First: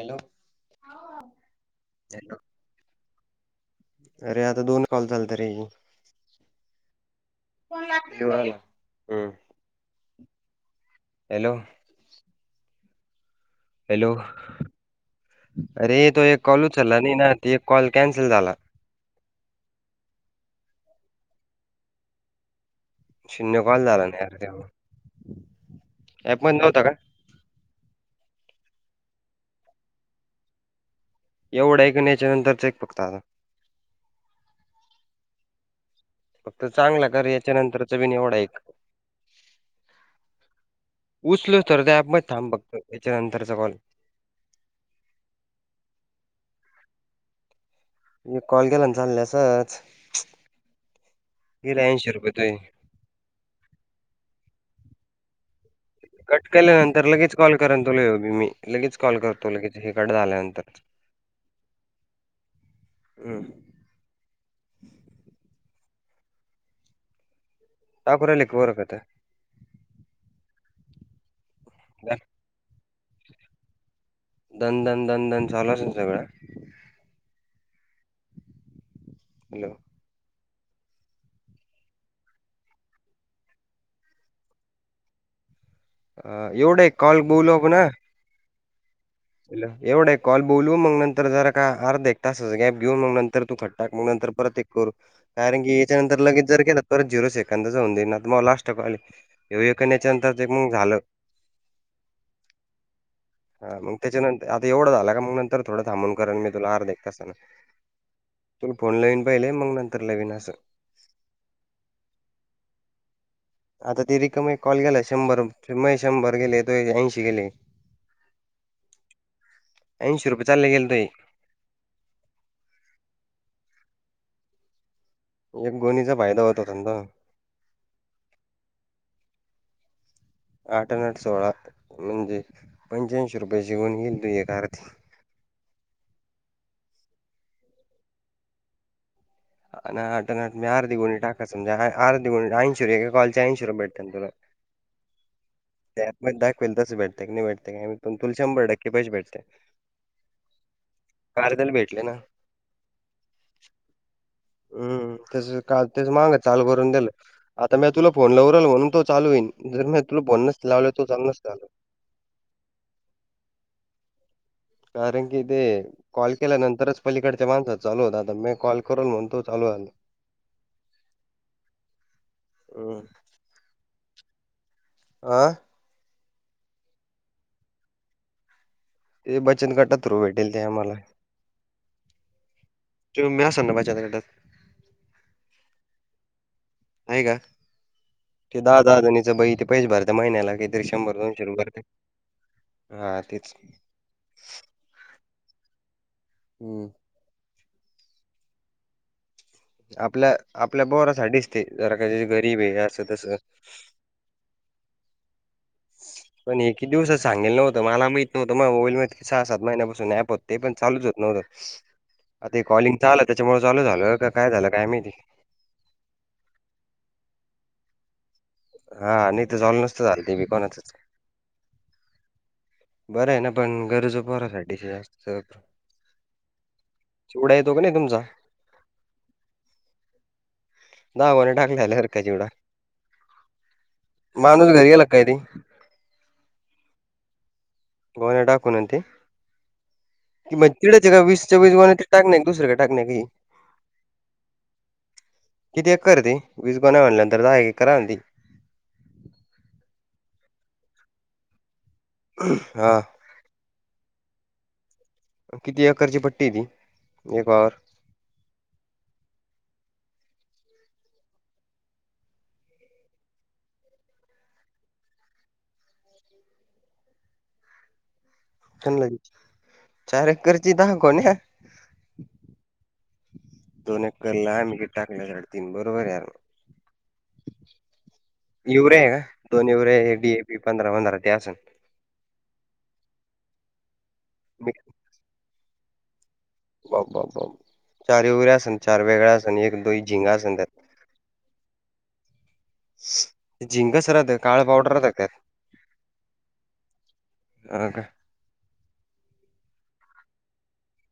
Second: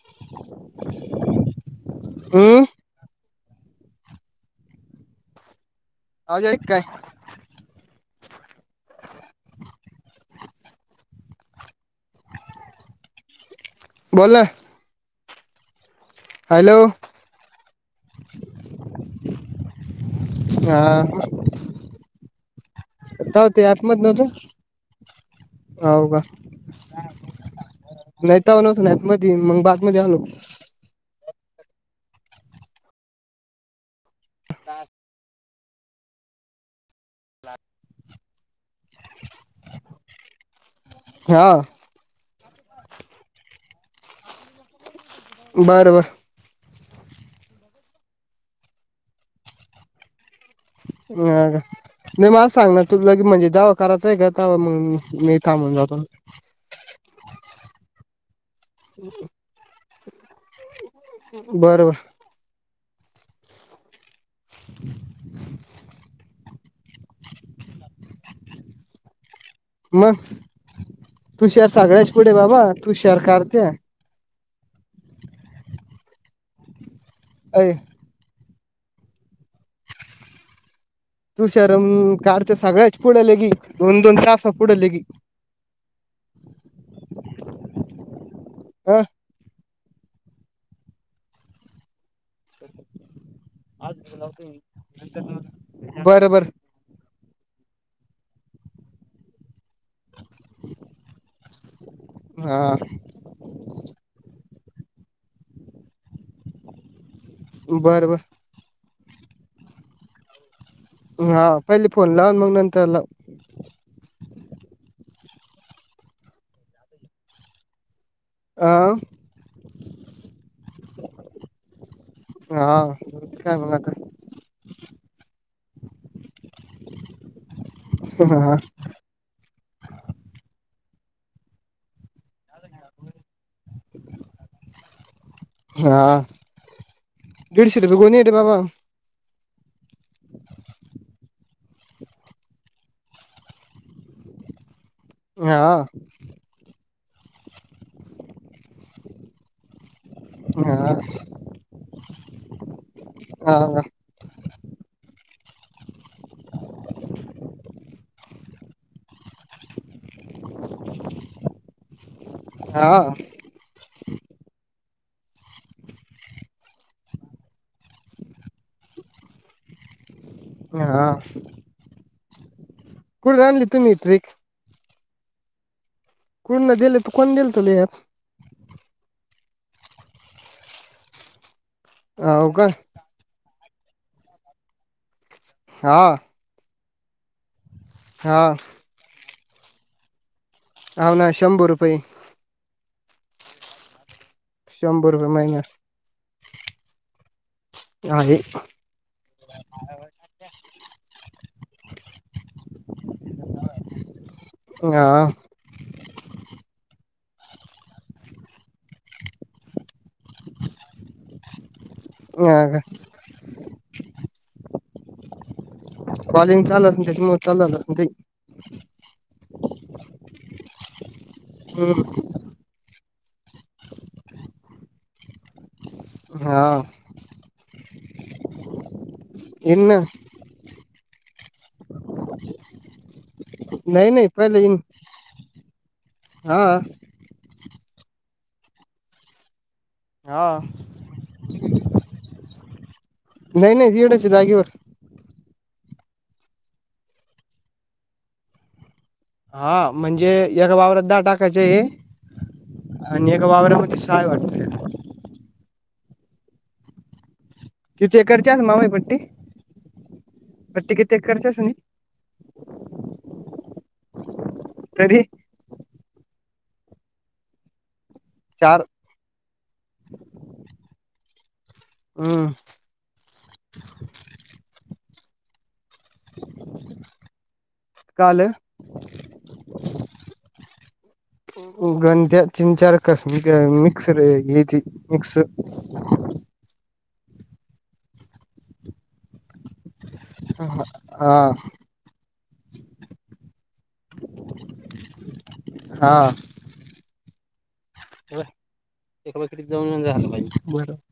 Hollow हम्म अरे आंता दोन कॉल चालतं रे. आंजय कायं. शवलां हम्मं. हम्मं हॅलो हॅलो बोल ना अरे तो एक कॉल हॅलो ऊचलंला नाहीं नां तो एक कॉल कॅन्सल झालां हां हो तांव ते शून्य कॉल आपऍमचं झाला नाही अरे देवा नव्हतं हांव कां ऍप मध्ये नव्हता का नाहींतांवा नवतं नांफ मध्यें मगं बातमी द्यालो एवढं एक कं नच्यां नंतरचं एक फक्तं आंता फक्तं चांगला करं यांच्या नंतरचां पनं निवड एवढां एक हा उचलो तरं तरं ऍप मं थांब बघतो यांच्या नंतरचां कॉल तुं बारं वरं एक कॉल नां चालल्या संच अं नाहीं मलां तुये सांगणारं म्हणजे जावं करायचं आहे कां तवां मंग मी कामूंन जातो कट केल्यानंतर लगेचं कॉल करं तु येगी मी लगेच कॉल करतो लगेच हे कंट झाल्यानंतर बरोबर हम्मं हम्मं दांखू राहिले वरंकातं मंग तूं शहअंर सगळ्यांच पुढे बाबां तूं शहर करते दनं दनं दनं दनं चालूं असं नां सगळं अं हॅलो तुं शरमं कारं चं सगळ्यांचं पुढल गी दोन दोन तांस पुढले गी अ एवढे कॉल बोलू आपन आ. अ. हॅलो. एवढे कॉल बोलू, मग नंतर जरा का, आर्धे तासाच गॅप घेऊन मग नंतर तू खत टाक. मग नंतर परत एक करू. कारण की, याच्यानंतर बरं लगेच जर बरं केलं त तर झिरो सेकंदच होऊ देईणात. मग लास्ट कॉल घेऊया एक न याच्यानंतर जे मग झालं. हा हा म त्याच्यानंतर. आता एवढं झालं का, मग नंतर थोडं थांबून करन, मी तुला अर्ध्या एक तासानं. बरं, बर. तूला फोन लवीन पहिले. मग नंतर लवीन असं. हा, पहिले फोन लाव. न मग नंतर लाव. आता ती रिकामे एक कॉल गेला. शंभर म शंभर गेले, तो ऐंशी गेले. अ ऐंशी रुपये चालले गेल तइ. हा. काय मग आता? एक गोणीचा फायदा होत होता तुमचा. ह, हा. आठ अन आठ सोळा. म्हणजे, पंच्याऐंशी रुपयेची गोणी गेली तुझ्या दारातली. हा. दिडशे रुपये गोणीय ते बाबा. अन् आठ न आठ. मी अर्धी गुणी टाका. समज आ अर्धी गुणी ऐंशी. एका कॉलचे ऐंशी रुपये भेटन तुला. ना आ. त्यात मद दाख विल तसं, भेटतय की नाही भेटतय. पण, तुला शंभर टक्के पैसे भेटतेय. आरदल भेटले ना. हा, का? हम्म. त्याज का तेज माग चालू करून दिलं. आता म्या तुला फोन लावू राहिलो, म्हणून तो चालू हुईन. जर म्या तुला फोन नसता लावला तुझं चालू नसत झालं. हां. कारण की, ते कॉल केल्यानंतरच, पलीकडच्या माणसाचं चालू होतं. आता मी कॉल करल म्हणून तुजं चालू झालं. ना हा. अहं. कुठून आणली तुम्ही ट्रीक? आ. कोण दिले, तो कोण गेलतं, लय आज? ते बचत गटा थ्रू भेटेल ते आम्हाला. हाव का? तुम्ही बी आसंना बचत गटात? हा. आहे का? हा ते दा- दहा जणीचं बही ते पैश भरत महिन्याला, कित हो शंभर- ना दोनशे रुपये शंभर भरतेत. हा तीच. शंभर रुपये महिना. हम्. आहे. आपल्या, आपल्या बोरासाठीच ते. जरा का गरीबय. असं, तसं. हा. [inaudible] पण एकही दिवस सांगेल नव्हतं मला माहित नव्हतं माय मोईलमध्ये सहा सात महिन्यापासून ॲप होतं ते पण चालूच होत न्हवतं. आता हे कॉलिंगच आलं त्याच्यामुळे चालू झालं क काय झालं काय माहिती. कॉलिंगच आल असन त्यांच्यामुळ चाल ते हा, नाही तर झाल नसत झालं ते बी कोणाचच. [inaudible] बरं आहे ना पण गरजं पोरासाठीच असतप. हां. चिवड्या येतो का नाही तुमचा. इन्न. नावाने टाकल्या आल्या हरखा चिवडा, नाही नाही माणूस घरी गेला काय ते. हं. गोवण्या टाकून आन ते, ती हा म्हणते तीनं वीस चोवीस गोण्या टाक नाही दुसऱ्या टाक ने की. नाही नाही एवढ्याशा जाागेवर. किती एक्कर आहे ते, वीस गोण्या होण्या नंतर दहा एकर आणती. हा म्हणजे एका वावरात दहा टाकायचे आहे. हा. आणि एका वावरामध्ये साय वाटतय. अन‌ किती एकरची पट्टी आहे ती गो पावर किती एकरची असना होय पट्टी, पट्टी किती एकरची असनी. तरी चार [inaudible] चार एकरची दहा कोण्या. हम्म. दोन एक्करला आम्ही बी टाकल्या साडेतीन बरोबर यार. काल इवऱ्या आहे ना, दोन इवऱ्या ए डी ए पी पंधरा पंधरा ते असन. गंध्या चिंचार कसमी ग मिक्सर अ ग्लेथी मिक्स. मिक्स बा बा बाव चार इवऱ्या असन चार वेगळ्या असन एक दोई झिंगा असन त्यात. हां. झिंंग सरत हाय काळ पावडर आहे त्यात. हां. हं ग. ते ब एका वाकडीत जाऊनच झालं पाहिजे बरं.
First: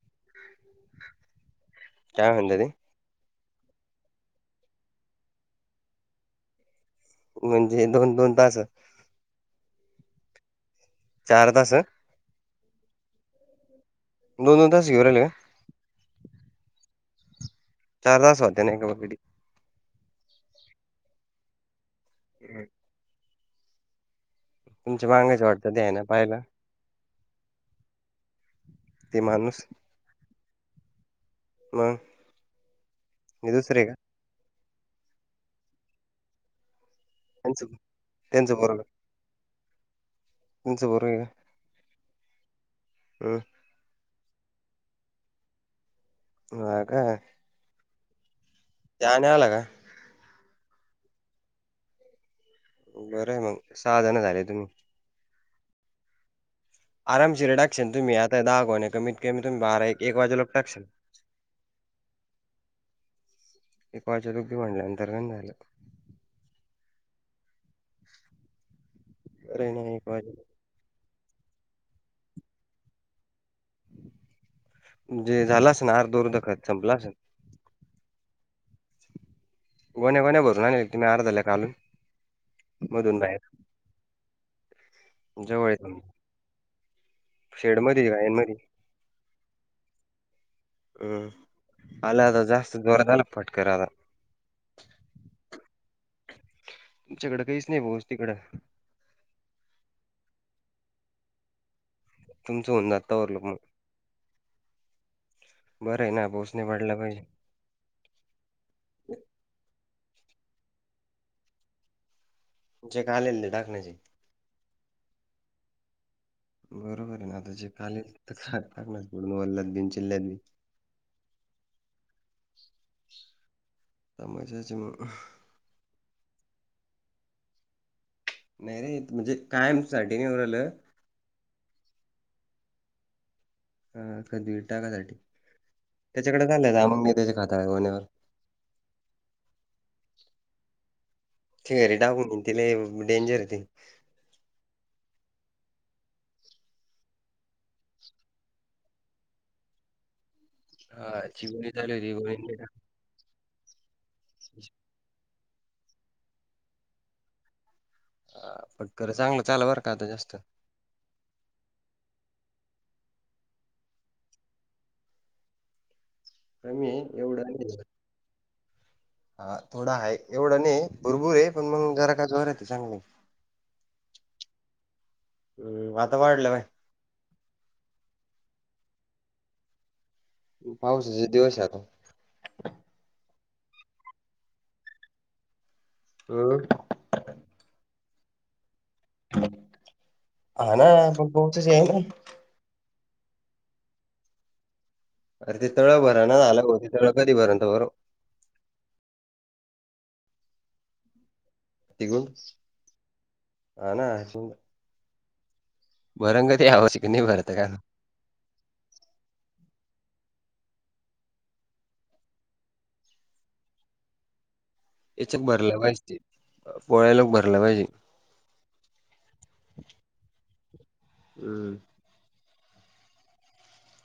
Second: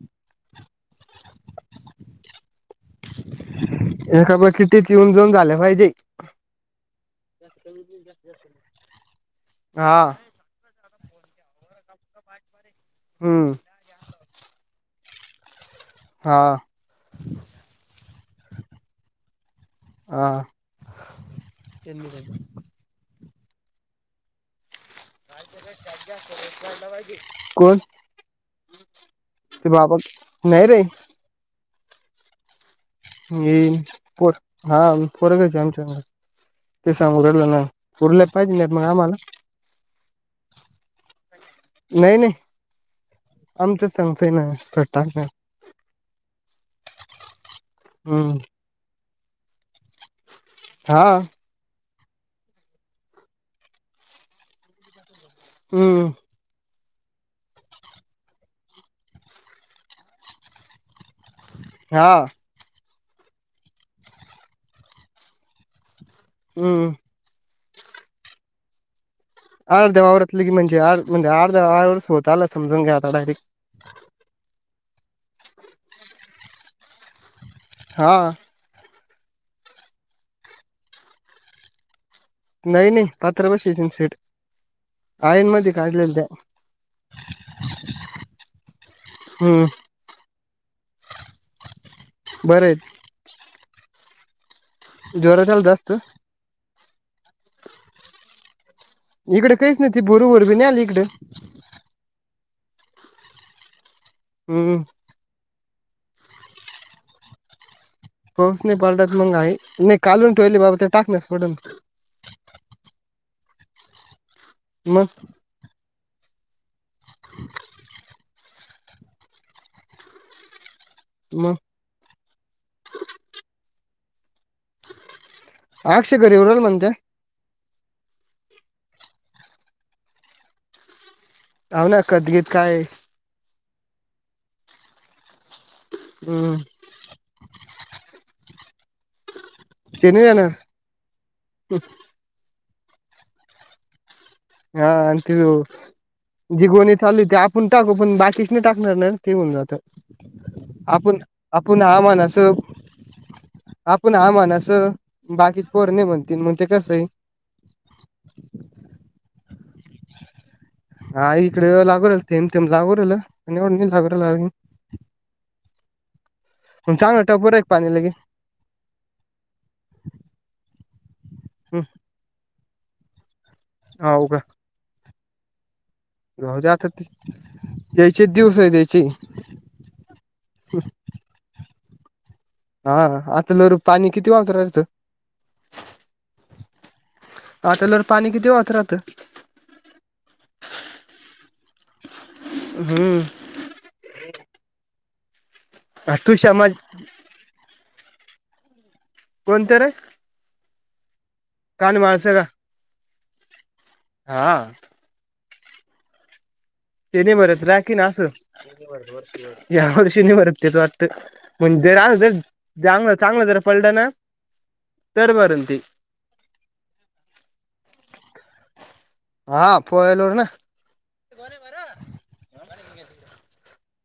काय म्हणलं ते. एका बाटलीतच जेऊन जाऊन झालं पाहिजे. म्हणजे दोन दोन तास. हां. चार तास. हम्म. दोन दोन तास येऊ राहिल्या का. हां. त्यालासा त्यानं एकवा पिढीत हां. [inaudible] तुमच्या बांगाच्या वाटतं द्यायना पाहायला. साईटला व्हा कि, कोण ते बाबा, नाही रे. मग हे मी दुसरे का कोण, ये हा फरकच आमच्या ते सांगून ना उरलं त्यांच नाही, उरलेच पाहिजे त्यांचं नाही मग आम्हाला. तुमच्या बरंय. नाही नाही, आमचं आमचं आहे ना पटांगण. होय काय. हम्म. त्याने आला काय. हां बरंय मग, सहा जण झाले तुम्ही. हम्म. आरामशिर टाकशन तुम्ही आता दहा गोण्या, कमी कमी तुम्ही बारा ऐक वाजेपर्यंत टाकशील. हां. माझ्या होती म्हंटल्यावर ट्रेन झाल्यात [unintelligible] हम्म. अरे नाही एक वाजे अर्ध्यावावरतलं की म्हणे आ म्हणजे अर्धवरच होत आला समजून घ्या आता डायरेक्ट. म्हणजे झालास ना अर् खत संपल असल. हां. गोण्या गोण्या भरून आणेल, हे अर्धा ले काडून. नाही नाही, पात्र बस शेट, आहे ना मध्ये काढलेलं त्या. शेड मध्ये आहे म्हणे,, हम्म हम्म. आला आता बरं जास्त आहेत जोरात आला पटकर आता. जोरात आला जास्त. तुमच्याकडं काहीच नाही पाऊस तिकडं. इकडं काहीच नाही ती भूर भूर बी नाही आली इकडं. तुमचं होऊन आत्ता आवरल मग. हम्म. बरंय ना, पाऊस नाही पडला पाहिजे. पाऊस नाही पडला तर मग आहे, नाही कालवून ठेवल आहे बाबा ते टाकणच पडल. तुमचे काय आले ल टाकण्याचे. मग बरोबर आहे ना आता ज काकणारडून वल्यात बि चिल्ल्यात बी. [unintelligible] तु मग मग त्याच्यामुळं. अक्षय घरी येऊ राहिला म्हणत्या. नाही रे, म्हणजे कायम साठी नाही येऊ राहिलं.. [unintelligible] काय हा रेड टाकायसाठी, त्याच्याकडे हम्म झालंय जा मग मी त्याचे खाता वन एवर. ते नाही येणार. ते घरी टाकून तिला डेंजर य ते. हा आण त्योव. जी गोणी चालू ते आपण टाकू, पण बाकीच नाही टाकणार ना ते होऊन जातं. हा आपण चि गोळी आपण झाली हा होती म्हण गोळी असं [unintelligible] आपण हा म्हणाच, अन् बाकीत पोरं नाही म्हणते म्हण ते कसंय? पट, खरं चांगलं चाल बर का आता जास्त. हा इकडे लागू राहील थेंब थेंब ते लागू राहिल एवढ लागू राहील. [unintelligible] कमी आहे चांगलं एवढं टप्पू आहे का नाही पाणीलागे. हा थोडा आहे एवढं नाही भुरभूर आहे पण हम्म मग जरा का जोर आहे ते चांगली. होऊ काय. हम्म वा. जाऊदे आता यायचेच दिवस आहे त्याचे. पाऊसचा दिवस आहे आता. हा आता जर पाणी किती वापरात राहायचं [inaudible] आत्यालवर पाणी किती वाहत राहतं. हा ना आपण बोतज आहे ना. हम्म. अरे ति तळं भरा तू ना आले समाज त तळं कधी भरणा भरो. कोणत रे? कानमळाचा का? हाना हा भरणं का ते यावर्षी? तेने भरत राखीना असं या वर्षी नाही भरत तें वाटत म्हणजे राखल जागल चांगलं जरा पलटना. याच्या भरलं पाहिजे पोळ्याला भरला पाहिजे. हा पोळ्याला ना. हम्म.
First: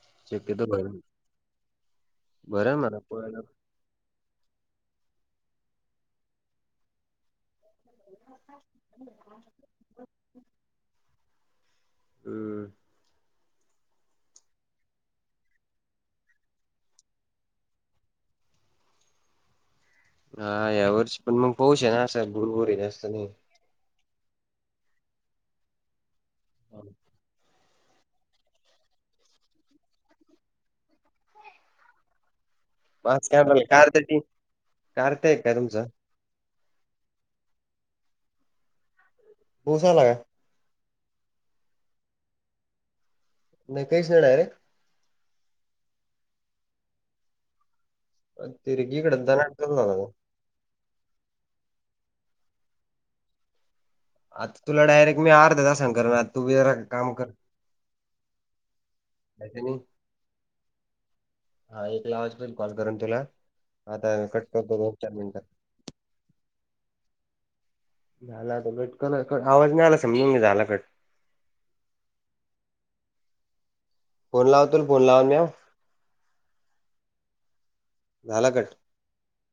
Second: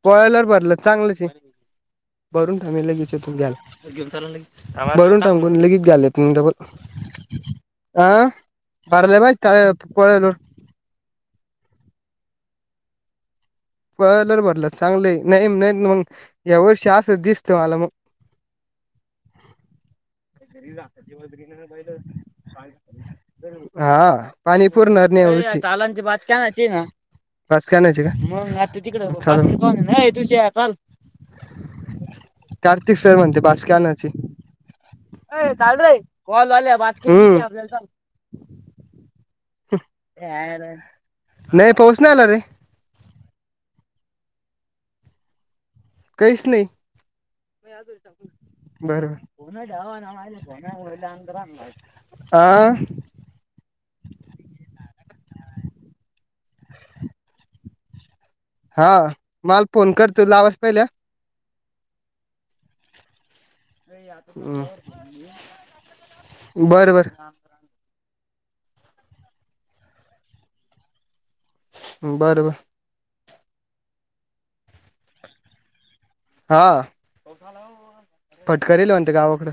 पोळ्याला शक्यतो भरलं तर भर चांगलच आहे भरल मी म्हणा लगेच येतो पोळ्याला. घ्यायला. घेऊन चलना लगेच भरून ठेव ना गोणी लगेच घ्यायला येतो ना डबल. [inaudible] हम्म. पोळा आल्यावर भरल्या तर चांगलंच आहे नाही मग या वर्षी असं दिसतं मला मग. हा या वर्ष पण मग पाऊस आहे ना असं भूर भूर जास्त नाही. हा पाणी पुरणार नाही यावर्षी [unintelligible] बाजकी आणायची का तू तिकड चल आय तुषा चल. कार्तिक सर पाच म्हणते कॅमेराला बाचके कारत्या आणायचे. ती कारत्या आहे काय चल तुमचा रे कॉल आल्या भाजके उचलायचे चल. पाऊस आला का? नाही पाऊस नाही आला रे. नाही कॅश आहे डायरेक्ट काहीच नाही ते बर इकडं दनाट चालू झाला अ आता तुला डायरेक्ट मी अर्ध्या तासाने करणार आता तू काम कर हा मला ऐसे नाही फोन करतो लावास पहिल्या हा एक ला आवाज पल कॉल करून तुला आता म दोन चार मिनटात बरं बरं झाला त गेट कल कट आवाज नाही आला समजून घे झाला कट बरं बर फोन लावतो फोन लावल्यावर हा झाला कट फटकेल म्हणते गावाकडें